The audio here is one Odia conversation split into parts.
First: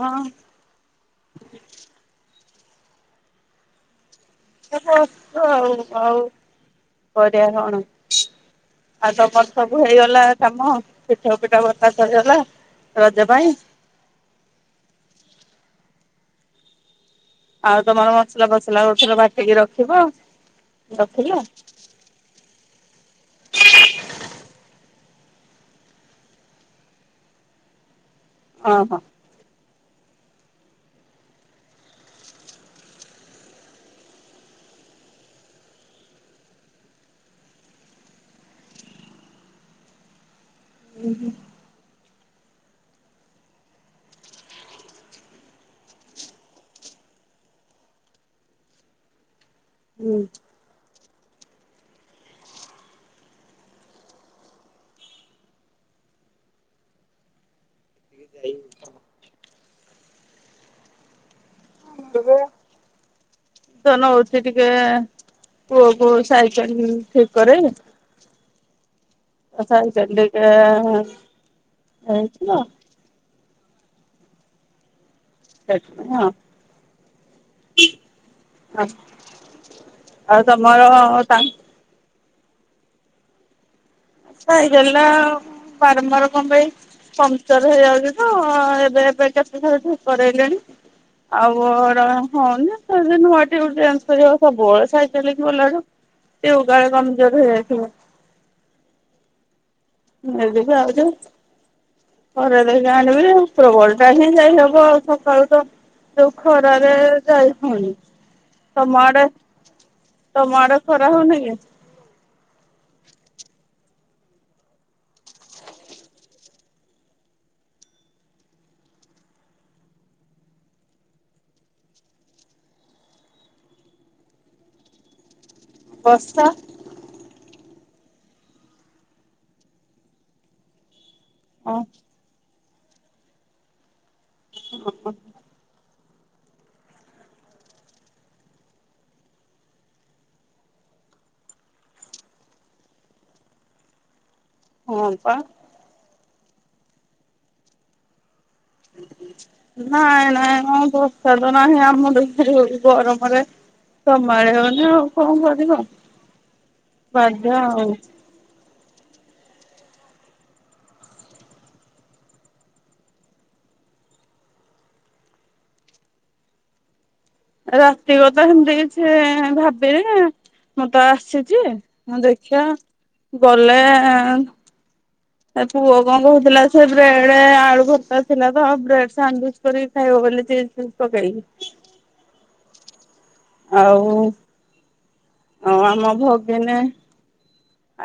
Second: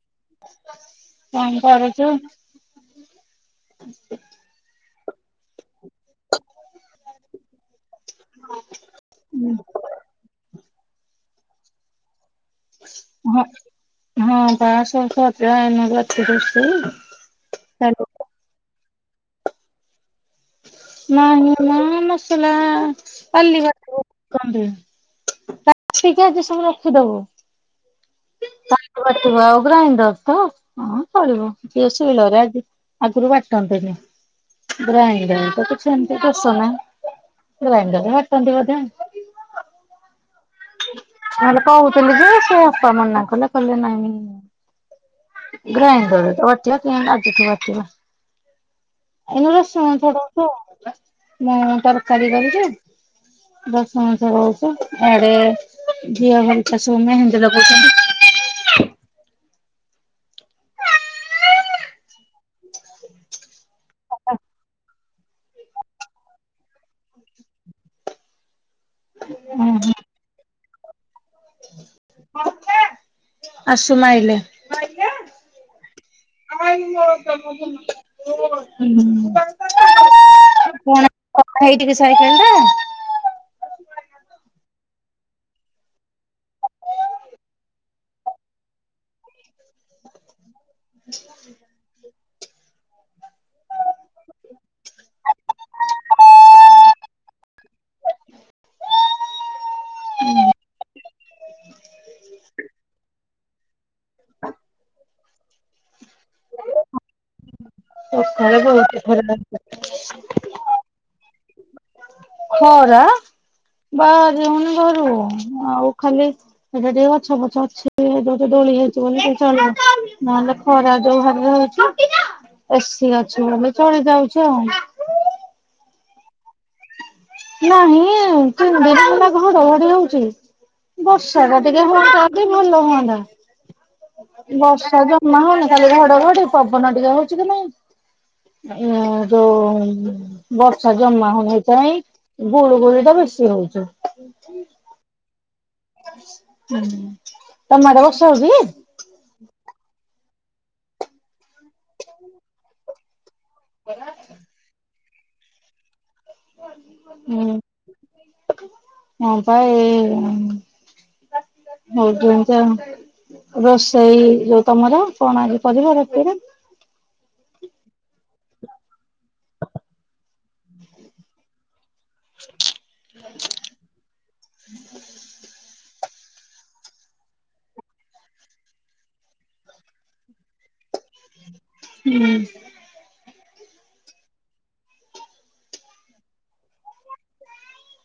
ହଁ। କଣ କରୁଚୁ? ଏଇ ବସଚି ତ କରିବା କଣ? ଆଉ ତମର ସବୁ ହେଇଗଲା କାମ ପିଠଉ ପିଠା ବସା ସରିଗଲା? ରଜ ହଁ ପାଇଁ ହଁ ବା ସ ସଯହେଇ ନଥିଲା [unintelligible] ଆଉ ତମର ମସଲା ଫସଲା କୋଉଥିରେ ବାଟିକି ରଖିବ? ରଖିଲ ନାହିଁ ମା ମସଲା କାଲି ବାଟିବୁ କଣ୍ଟେ। ଵାଛିକି ଆଜି ସବୁ ରଖିଦବୁ। ହଁ କାଲି ହଁ। ବାଟିବ ଆଉ ପୁରା ଇଂଦସ୍ତ ତ ହଁ ଚଳିବ କିଏ ଶୋଇଲରେ ଆଜି? ଆଗରୁ ବାଟନ୍ତନି। ଗ୍ରାଇ ଗ୍ରାଇଣ୍ଡ କିଛି ଏମତି ଅସ ନା ଗ୍ରାଇଣ୍ଡରେ ତ ବାଟନ୍ତି ବୋଧେ। ହୁଁ ହୁଁ। ଆମେ କହୁଥିଲୁ କି ସେ ଅପା ମନା କଲେ କହିଲେ ନାଇଁ। ଗ୍ରାଇଣ୍ଡରେ ତ ବାଟିଵା କିଆଁ ଆଜିଠୁ ବାଟିବ ଏ ହଁ ଛାଡ଼ନ୍ତୁ ଆଉ ବାସ। ମୋ ଅଣ୍ଟାରେ ଚାଲିପାରୁଚୁ ତରକାରୀ ଦଶ ମାସ କହୁଛ। ଏ ଝିଅ କହୁଛି [unintelligible] ସବୁ ମେହେନ୍ଦି [unintelligible] ଏଇ କେବେ ତ ନୋଉଚି ଟିକେ ପୁଅକୁ ସାଇକେଲ ଠିକ କରେ ଓହୋ ରସାଚାଲିକା। ଆସେ। ଆସୁ ମାଇଲେ। ମାଇଲା। ସେଠ ହଁ [unintelligible] ଆଉ ତମର ତା ଭାଇ ଟିକେ ସାଇକେଲ ଟା ସାଇକେଲ ଟା ବାରମ୍ବାର କଁ ପାଇଁ ପଙ୍ଗଚର ହେଇଯାଉଚି ତ ଏବେ ଏବେ କେତେ ଥର ଠିକ କରରେଇଲେଣି। ଆଉ ଅଡନା ହଉନା। ସେନୁଆଟେ ଗେ ଜ ସବୁ ବଳ ସାଇଚ କିି ଗଲାଠୁ। ସେ ଉ ଗାଳ କମଜୋର ହେଇଯାଇଥିଲା। ଏବେ ଯାଉଚୁ। ଘରେ ଦେଇକି ଆଣିବି ଉପରବଳ ଟା ହିଁ ଯାଇହବ ଆଉ ସକାଳୁ ତ ଯୋଉ ଖରାରେ ଯାଇ ହଉନି। ସଖାଳେ ତମ ଆଡେ [inaudible] ତମ ଆଡେ ଖରା ହଉନି କି? ଖରା ବାହାରି ହଉନି ଘରୁ। ଆଉ ଖାଲି ସେଇଟା ଟିକେ ଗଛ ଫଛ ଅଛି [unintelligible] ଦୋ-ଦୋ-ଦୋଳି ହେଇଛି ବୋଲି ଟିକେ ଚଳି ନହେଲେ ଖରା ଯୋଉ ଭାବରେ ହଉଛି ଏସିି ଅଛି ବୋଲି ଚଳି ଯାଉଛି ଆଉ। ବର୍ଷା? ନାହିଁ ତିନି ଦିନ ହେଲା ଘଡଘଡି ହଉଛି। ବର୍ଷାଟା ହଁ ଟିକେ ହୁଅନ୍ତା ଯଦି ଭଲ ହୁଅନ୍ତା। ବର୍ଷା ଜମା ହଉନାହିଁ। ଖାଲି ଘଡଘଡି ପବନ ଟିକେ ହଉଛି କି ନାଇଁ। ଏଁ ଯୋଉ ବର୍ଷା ଜମା ହଉନି ସେଇଥିପାଇଁ ଗୁଳୁଗୁଳିଟା ବେଶି ହଉଛି। [inaudible] ହଁ ପା। ହୁଁ ତମ ଆଡେ ବର୍ଷା ହଉଛି? ନାଇଁ ନାଇଁ ହଁ ବର୍ଷା ତ ନାହିଁ ଆମ [unintelligible] ଗରମରେ ତମ ଆଡେ ହଉନି ଆଉ କଣ କରିବ? ବାଧ୍ୟ ହୁଁ ଆଉ। ହଁ ବା ଏଇ। ହଉଚି ଏମିତି ଆଉ। ରୋଷେଇ ଯୋଉ ତମର କଣ ଆଜି କରିବ ରାତିରେ? ରାତି କଥା ସେମିତି କିଛି ଭାବିନି। ମୁଁ ତ ଆସିଛି। ହଁ ଦେଖିବା ଗଲେ ଏଁ ହୁଁ। ଏ ପୁଅ କଣ କହୁଥିଲା ସେ ବ୍ରେଡ ଆଳୁ ଭର୍ତ୍ତା ଥିଲା ତ ଆଉ ବ୍ରେଡ୍ ସାଣ୍ଡୁଇଚ୍ କରିକି ଖାଇବ ବୋଲି ଚିଜ୍ ଫିଜ୍ ପକେଇକି। ହୁଁ। ଆଉ ଅଁ ଆମ ଭଗିନି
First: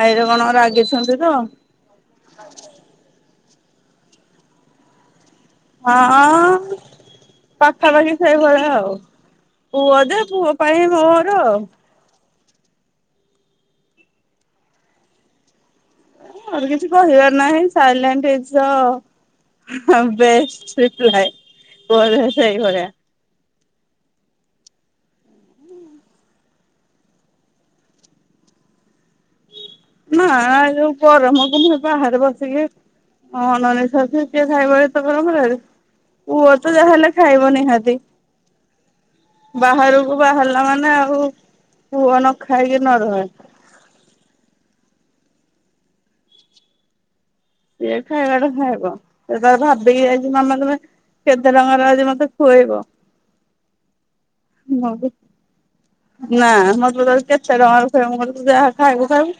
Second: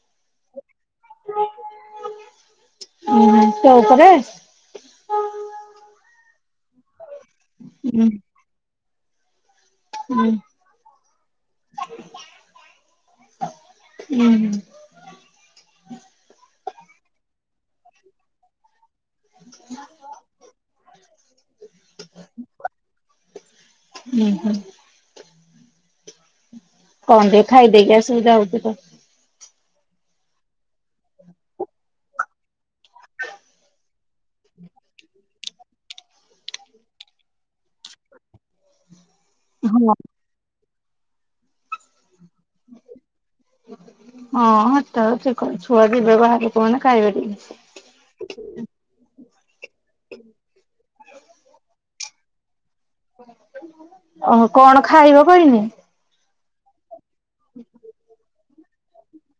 ଆଇରେ କଣ ରାଗିଛନ୍ତି ତ। ଉଁ ତୋ ଉପରେ? ହଁ ଉଁ ଉଁ ପାଖାପାଖି ସେଇଭଳିଆ ଆଉ। ପୁଅ ଯେ ଉଁ ପୁଅ ପାଇଁ ମୋର ଆଉ। ଉଁହୁଁ। ମୋର କିଛି କହିବାର ନାହିଁ ସାଇଲେଣ୍ଟ ଇଜ୍ ଦ ହଁ ବେଷ୍ଟ ରିପ୍ଲାଏ କୁହ [unintelligible] ସେଇଭଳିଆ। ଉଁହୁଁ। କଣ ଟିକେ ଖାଇଦେଇକି ଆସିବୁ ଯାଉଛୁ ତ। ନା ଏଇ ଯୋଉ ଗରମକୁ ମୁଁ ସେ ବାହାରେ ବସିକି ଅଣନିଃଶ୍ବାସୀ କିଏ ଖାଇବ ଏତେ ଗରମରେ। ପୁଅ ତ ଯାହାହେଲେ ଖାଇବ ନିହାତି। ହଁ। ବାହାରୁକୁ ବାହାରିଲା ମାନେ ଆଉ ପୁଅ ନ ଖାଇକି ନ ରହେ। ହଁ [unintelligible] ଛୁଆ ଯିବେ ବାହାରୁକୁ ମାନେ ଖାଇବେ ଟିକେ। ସିଏ ଖାଇବା ଟା ଖାଇବ। ସେ ତାର ଭାବିକି ଯାଇଛି ମାମା ତମେ କେତେ ଟଙ୍କାର ଆଜି ମତେ ଖୁଏଇବ? ଓହୋ କଣ ମୁଁ ଖାଇବ କହିନି? ନା ମତେ ତ କେତେ ଟଙ୍କାର ଖଇବୁ ମୁଁ କହିଲି ତୁ ଯାହା ଖାଇବୁ ଖାଇବୁ।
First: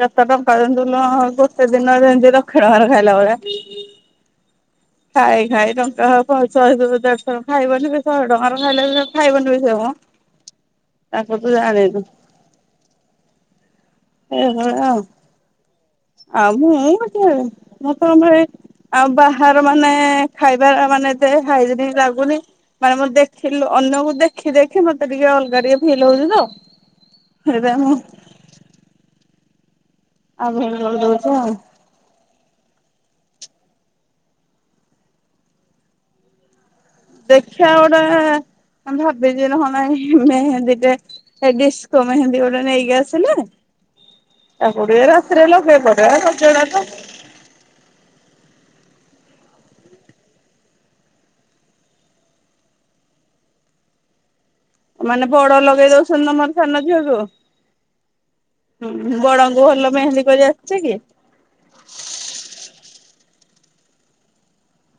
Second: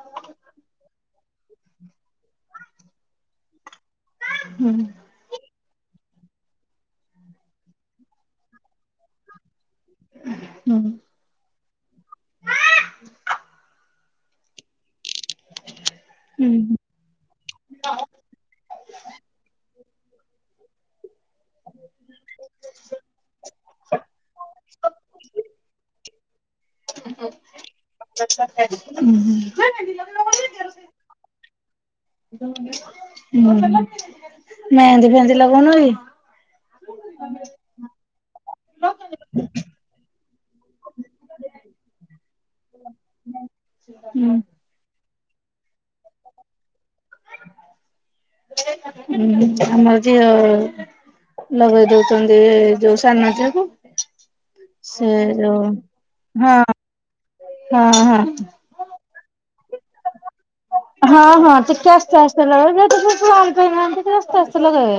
କେତେ ଟଙ୍କା ଦିଅନ୍ତୁ ନୁ ଗୋତେ ଦିନ ଯେନ୍ତି ଲକ୍ଷେ ଟଙ୍କାରେ ଖାଇଲା ଭଳିଆ। ହୁଁ। ଖାଇ ଖାଇ ଟଙ୍କା ପଞ୍ଚହ ଦେଢଶହ ଟଙ୍କା ଖାଇବନି ଶହେ ଟଙ୍କାର ଖାଇଲେ ଖାଇବନି ସେ ମ ହୁଁ। ତାକୁ ତୁ ଜାଣିନୁ। ଏଭଳିଆ ଆଉ ହୁଁ ଆଉ ମୁଁ କଥା ହେବିନି [unintelligible] ଆଉ ବାହାର ମାନେ ଖାଇବା ମାନେ ଦେ ହାଇ ଯଦି ଲାଗୁନି ମାନେ ମୁଁ ଦେଖିଲୁ ଅନ୍ୟକୁ ଦେଖ ଦେଖି ଦେଖି ମତେ ଟିକେ ଅଲଗା ଟିକେ ଫିଲ୍ ହଉଛି ତ ସେଇଥି ପାଇ ମୁଁ ହୁଁ ଆଉ [unintelligible] ଆଉ ମେହେନ୍ଦୀ ଫେନ୍ଦି ଲଗଉନ କି? ଦେଖିବା ଗୋଟା ଭାବିଛି ନହ ନାହିଁ ମେହେନ୍ଦୀଟେ ଏ ଡିସ୍କୋ ମେହେନ୍ଦି ଗୋଟେ ନେଇକି ଆସିଲେ। ହୁଁ। ତାକୁ ଟିକେ ରାତିରେ ଲଗେଇ ପଡେ ରଜଡା ତ। ହଁ ଆମ ଝିଅ ଲଗେଇ ଦଉଛନ୍ତି ଯୋଉ ସାନ ଝିଏ କୁ। ମାନେ ବଡ ଲଗେଇ ଦଉଛନ୍ତି [unintelligible] ହଁ ସାନ ଝିଅକୁୁ। ହଁ ହଁ। ହୁଁ ବଡଙ୍କୁ ଭଲ ମେହେନ୍ଦୀ କରି ଆସୁଛି କି? ହଁ ହଁ ଟିକେ ଆସ୍ତେ ଆସ୍ତେ ଲଗେ [unintelligible] ଆସ୍ତେ ଆସ୍ତେ ଲଗେଇବେ।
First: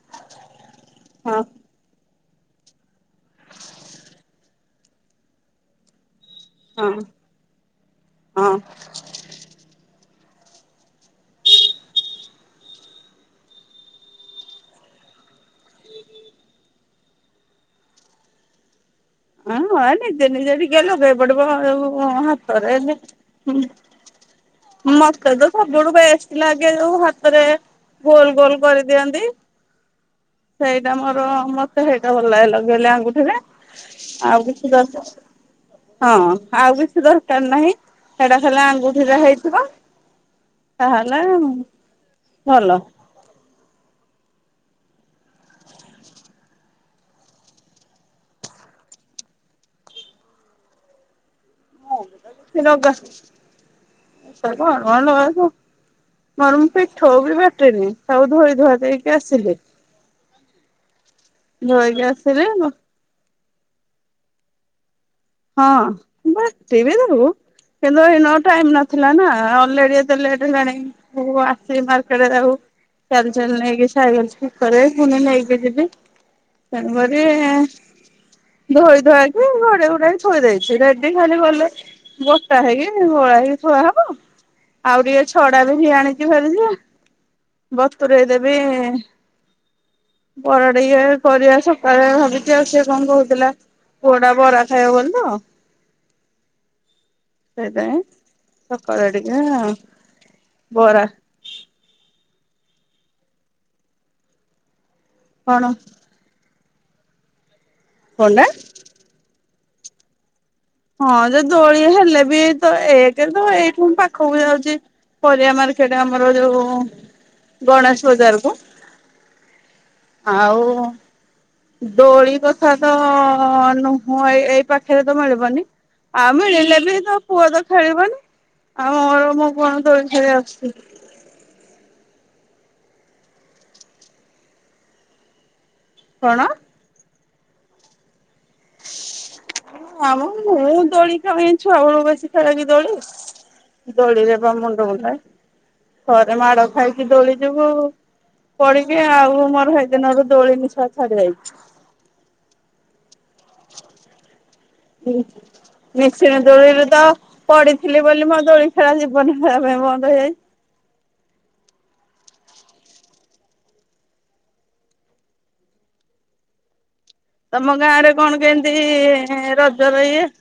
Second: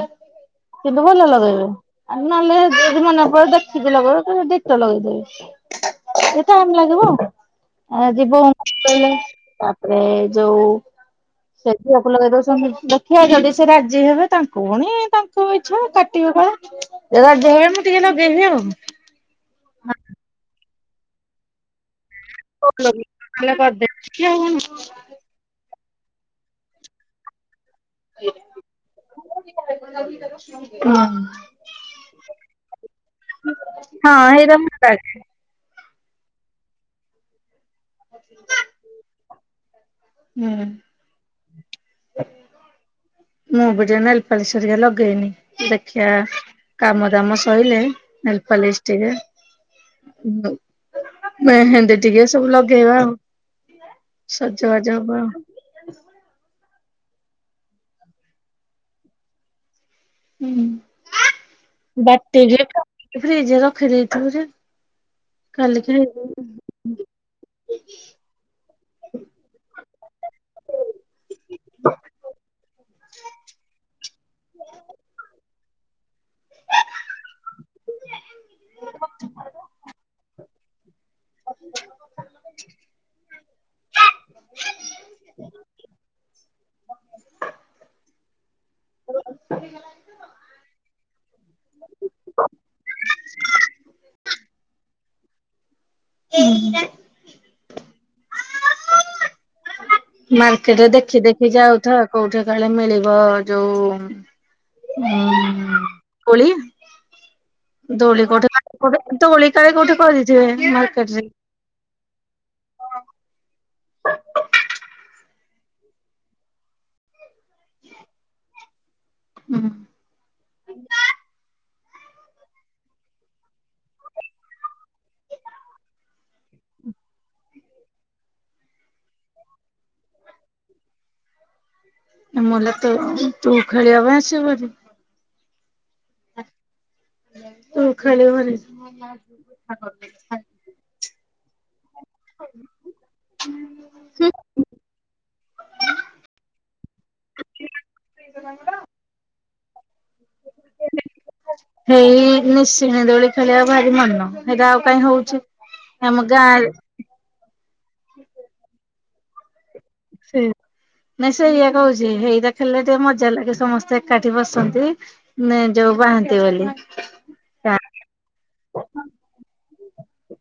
କିନ୍ତୁ ଭଲ ହଁ ଲଗେଇବେ ଆ ନହେଲେ ଯଦି ମନେ ପରେ ଦେଖିକି ଲଗେଇ ପୁରା ଡିଟୋ ଲଗେଇଦେବେ। ଟାଇମ ହଁ ଲାଗିବ ଆଉ ଆଜି ହଁ। [unintelligible] ତାପରେ। ଯଉ ସେ ଝିଅକୁ ଲଗେଇ ଦଉଛନ୍ତି ଦେଖିବା ଯଦି ସେ ରାଜି ହେବେ ତାଙ୍କୁ ପୁଣି ତା ତାଙ୍କ ଇଛା [unintelligible] ରାଜି ହେଲେ ମୁଁ ଟିକେ ଲଗେଇବି ଆଉ। ହଁ ନିଜେ ନିଜେ ଟିକେ ଲଗେଇ ପଡିବ ଯଉ ହା ତରେ ନହେଲେ ଲେ ହଁ କରିଦେବି ଆଉ। ମତ ମତେ ତ ସବୁଠୁ ବେଷ୍ଟ ଲାଗେ ଯୋଉ ହାତରେ ଗୋଲ ଗୋଲ କରିଦିଅନ୍ତି। ସେଇଟା ହଁ ମୋର ମତେ ହେଇଟା ଭଲ ଲାଗେ ଲାଗେଇଲେ ଆଙ୍ଗୁଠିରେ। ହଁ ଆଉ ଏଇଟା କିଛି ଭଲ ଲାଗେ। ଦରକାର ହଁ ଆଉ କିଛି ଦରକାର ନାହିଁ। ହେଟା ହେଲେ ଆଙ୍ଗୁଠିରେ ହେଇଥିବ। ହୁଁ। ତାହେଲେ ଭଲ। ମୁଁ ବି ଟିଏ ନେଲ ପଲିଶ ହେରିକା ଲଗେଇନି ଦେଖିଆ। କାମ ଦାମ ସଇଲେ ନେଲପଲିଶ ଟିକେ ମେହେନ୍ଦି ଟିକେ ସବୁ ଲ ଲଗା [unintelligible] ହବା ଆଉ ମର ମୁଁ ପୀଠଉ ବି ବାଟିନି ସବୁ ଧୋଇ ଧୁଆ ଦେଇକି ଆସିଲି। ଧୋଇକି ହୁଁ ବାଟି ଆସିଲି ହଁ ଫ୍ରିଜ ରଖିଦେଇଥିବ ଯେ ହଁ କାଲିକି ହେଇଯିବ। ବି ଦବୁ। କିନ୍ତୁ ଏଇନୁ ଆଉ ଟାଇମ ନଥିଲା ନା ଅଲରେଡି ଏତେ ଲେଟ ହେଲାଣି। ମୁଁ ଆସିବି ମାର୍କେଟରେ ଆଉ। ଚାଲ ଚାଲ ନେଇକି [unintelligible] କରେ ପୁଣି ନେଇକି ଯିବି। ତେଣୁ କରିରି ଧୋଇ ଧୁଆ କି ଘଡେଇ ଘୁଡାକି ଥୋଇ ଦେଇେଇଛି ରେଡି ଖାଲି ଗଲେ ବଟା ହେଇକି ଗୋଳା ହେଇକି ଥୁଆ ହବ। ଆଉ ଟିକେ ଛଡା ବି ଭିଆଣିିକି ଭେରିଲେ ବତୁରେଇ ଦେବି ପଡିଏ କରିବା ସକାଳେ ଭାବିଛି ଆଉ ସଏ କଣ କହୁଥିଲା। ପୁଅ ଟା ବରା ଖାଇ ବୋଲି ତ। [unintelligible] ସେଇଥି ପାଇଁ ସକାଳୁ ଆ ଟିକେ। ମାର୍କେଟରେ ବରା ଦେଖି ଦେଖି ଯାଉଥା କୋଉଠି କାଳେ ମିଳିବ ଯୋଉ ଉଁ କଣ? କୋଳି? ଦୋଳି କଣ କୋଠି ଟା [unintelligible] ଦୋଳିି କାଇଁ କୋଉଠି କରିଛେ। ହଁ ଯେ ଦୋଳି ହେଲେ ବି ତ ଏକେରେ ତ ଏଇଠୁ ପାଖକୁ ଯାଉଛି। ପାରିବା ମାର୍କେଟ ଆମର ଯୋଉ। ଗଣେଶ ବଜାର କୁ ହୁଁ ଆଉ ଦୋଳି କଥା ତ ନୁହଁ ଏ ଏଇ ପାଖରେ ତ ମିଳିବନି। ଆଉ ମିଳିଲେ ବି ତୋ ପୁଅ ତ ଖେଳିବନି ଆଉ ମୋର ମୁଁ କଣ ଦୋଳି ଖେଳି ଆସିଛି। ମଲା ତୁ ତୁ ଖେଳିିବା ପାଇଁ ଆସିବୋନି? କଣ? ତୁ ଖାଳି ମନି ଆଉ ମୁଁ ଦୋଳି ଖେଳିବିନି ଛୁଆ ବେଳକୁ ବେଶି ଖ କି ଦୋଳି। ଦୋଳିରେ ବା ମୁଣ୍ଡ ମୁୁଣ୍ଡା ଥରେ ମାଡ ଖାଇକି ଦୋଳି ଯୋଗୁ। ପଡିକି ଆଉ ମୋର ସେଇଦିନରୁ ଦୋଳି ମିଶା ଛାଡି ଯାଇଛି। ହେଇ ନିଶୀନି ଦୋଳି ଖେଳିବାକୁ ଭାରି ମନ ହେଇଟା ଆଉ। କାହିଁ ହଉଛି। ହଁ ଆମ ନିଶିନୀ ଗାଁରେ ଧୋଳି ରେ ତ ପଢଥିଲି ବୋଲି ମୋ ଦୋଳି ଖେଳା ଜୀବନି ଖରାପ ହବ ସେ ନାଇଁ ସେ ଏଇଆ କହୁଛି ହେଇରା ଖେଳିଲେ ଟିକେ ମଜା ଲାଗେ ସମସ୍ତେ ଏକାଠି ବସନ୍ତି। ନାଇଁ ଯୋଉ ବହାନ୍ତି ବୋଲି। ତମ ଗାଁ ରେ କଣ କେମିତି ରଜର ଇଏ?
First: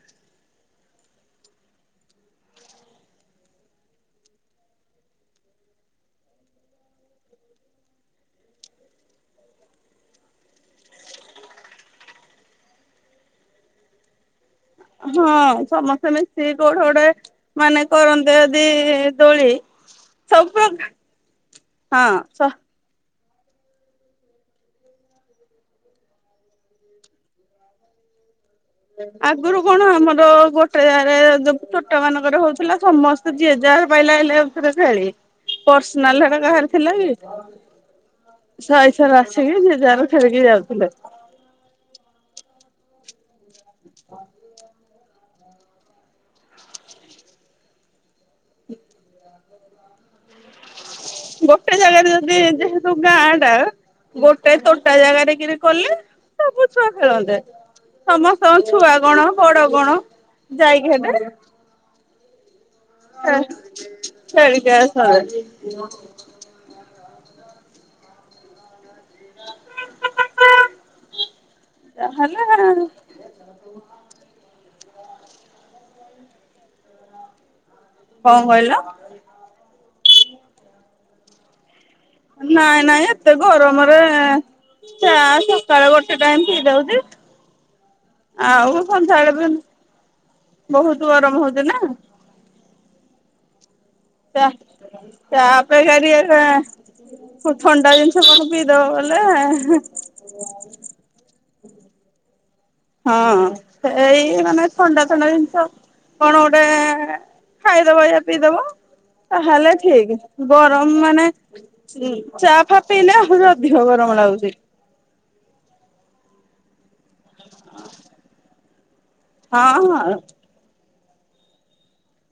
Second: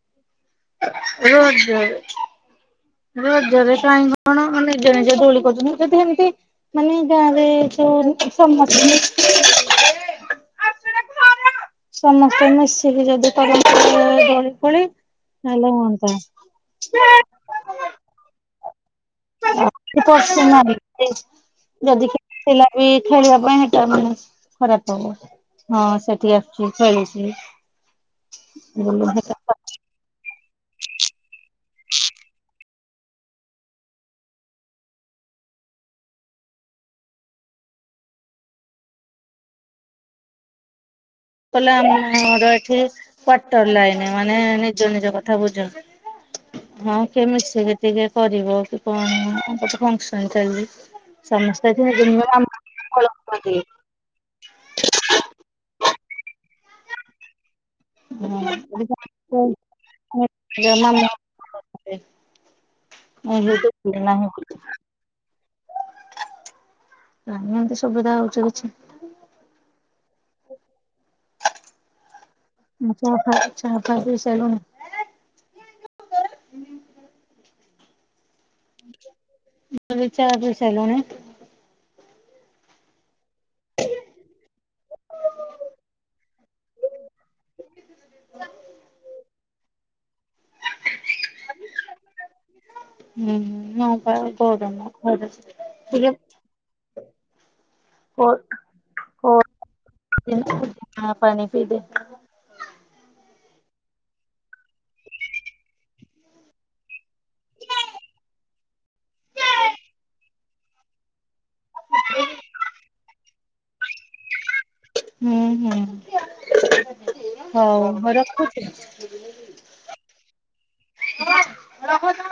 ରଜରେ। ରଜରେ କାଇଁ କଣ ନିଜେ ନିଜେ ଦୋଳି କରୁଛନ୍ତି ଯି ସେମିତି ମାନେ ଗାଁ ରେ ଯୋଉ ସମସ୍ତିଙ୍କି ସମସ୍ତେ ମିଶିକି ଯଦି କରନ୍ତେ ଦୋଳି ଫୋଳି ହଁ ତାହେଲେ ସମସ୍ତେ ହୁଅନ୍ତା। ମିଶିକି କୋଉଠେ ଗୋଟେ ମାନେ କରନ୍ତେ ଯଦି ଦୋଳି [unintelligible] ସବୁ ଯଦି ପ୍ରକା କି ବି ହଁ ଖେଳିବା ସ ପାଇଁ ସେଇଟା ମାନେ ଖରାପ ହବ। ହଁ ସେଠି ଆସୁଛି ଚଳିଛି। ଆଗରୁ କଣ ଆମର ଗୋ ସେୟାର ଯ ତୋଟା ମାନଙ୍କର ହଉଥିଲା ସମସ୍ତେ ଯିଏ ଯା ପାଇଲା ହେଲେ ଯାଉଥିଲେ ଖେଳି। ପର୍ସନାଲ ହେଟା କାହାର ଥିଲା କି? ସାଇସାରା ଆସିକି ଯିଏ ଯାହା ଖେଳିକି ଯାଉଥିଲେ। କହିଲା ମୋର ଏଠି କ୍ୱାର୍ଟଏର ଲାଇନ ମାନେ ନିଜ ନିଜ କଥା ବୁଝ ହଁ କିଏ ମିଶିକି ଟିକେ କରିବ କି କଣ ସମସ୍ତେ ଫ [unintelligible] ଗୋଟେ ଜାଗା ରେ ଯଦି ଯେହେତୁ ଗାଁ ଟା ନାହିଁ ଗୋଟେ ତୋଟା ଜାଗାାରେ କି କଲେ ସବୁ ଛୁଆ ଖେଳନ୍ତେ। ସମସ୍ତଙ୍କ ଛୁଆ କଣ ବଡ କଣ ଯାଇକି ହେବେ। [unintelligible] [unintelligible] କାଇଁ ଏମିତି ସୁବିଧା ହଉଚି କିଛି ହଲା ଆଉ। ଚା ଫା ଖାଇ ପିଇ ସାଇଲୁଣୁ? କଣ କହିଲ? ମୁଁ କହିଲି ଚା ଖାଇ ସାରିଲୁଣି? ନାଇଁ ନାଇଁ ଏତେ ଗରମରେ ଚା ସକାଳ ଗୋଟେ ଟାଇମ ପିଇଦଉଛି। ଆଉ ସନ୍ଧ୍ୟାବେଳେ ବି ବହୁତ ଗରମ ହଉଛି ନା। ହୁଁ ହୁଁ ହଁ। [unintelligible] କଣ ଥଣ୍ଡା ଜିନିଷ କଣ ପିଇଦବା କୁ ଗଲା। [unintelligible] ପାଣି ପିଇବେ। ହଁ ଏଇ ମାନେ ଥଣ୍ଡା ଥଣ୍ଡା ଜିନିଷ କଣ ଗୋଟେ ଖାଇଦବ ଇଏ ପିଇଦବ। ତାହେଲେ ଠିକ ଗରମ ମାନେ ଚା ଫା ପିଇଲେ ଆହୁରି ଅଧିକ ଗରମ ଲାଗୁଛି। ହୁଁ ହୁଁ ହଉ ରଖୁଛି। ହଁ ହଁ। [unintelligible]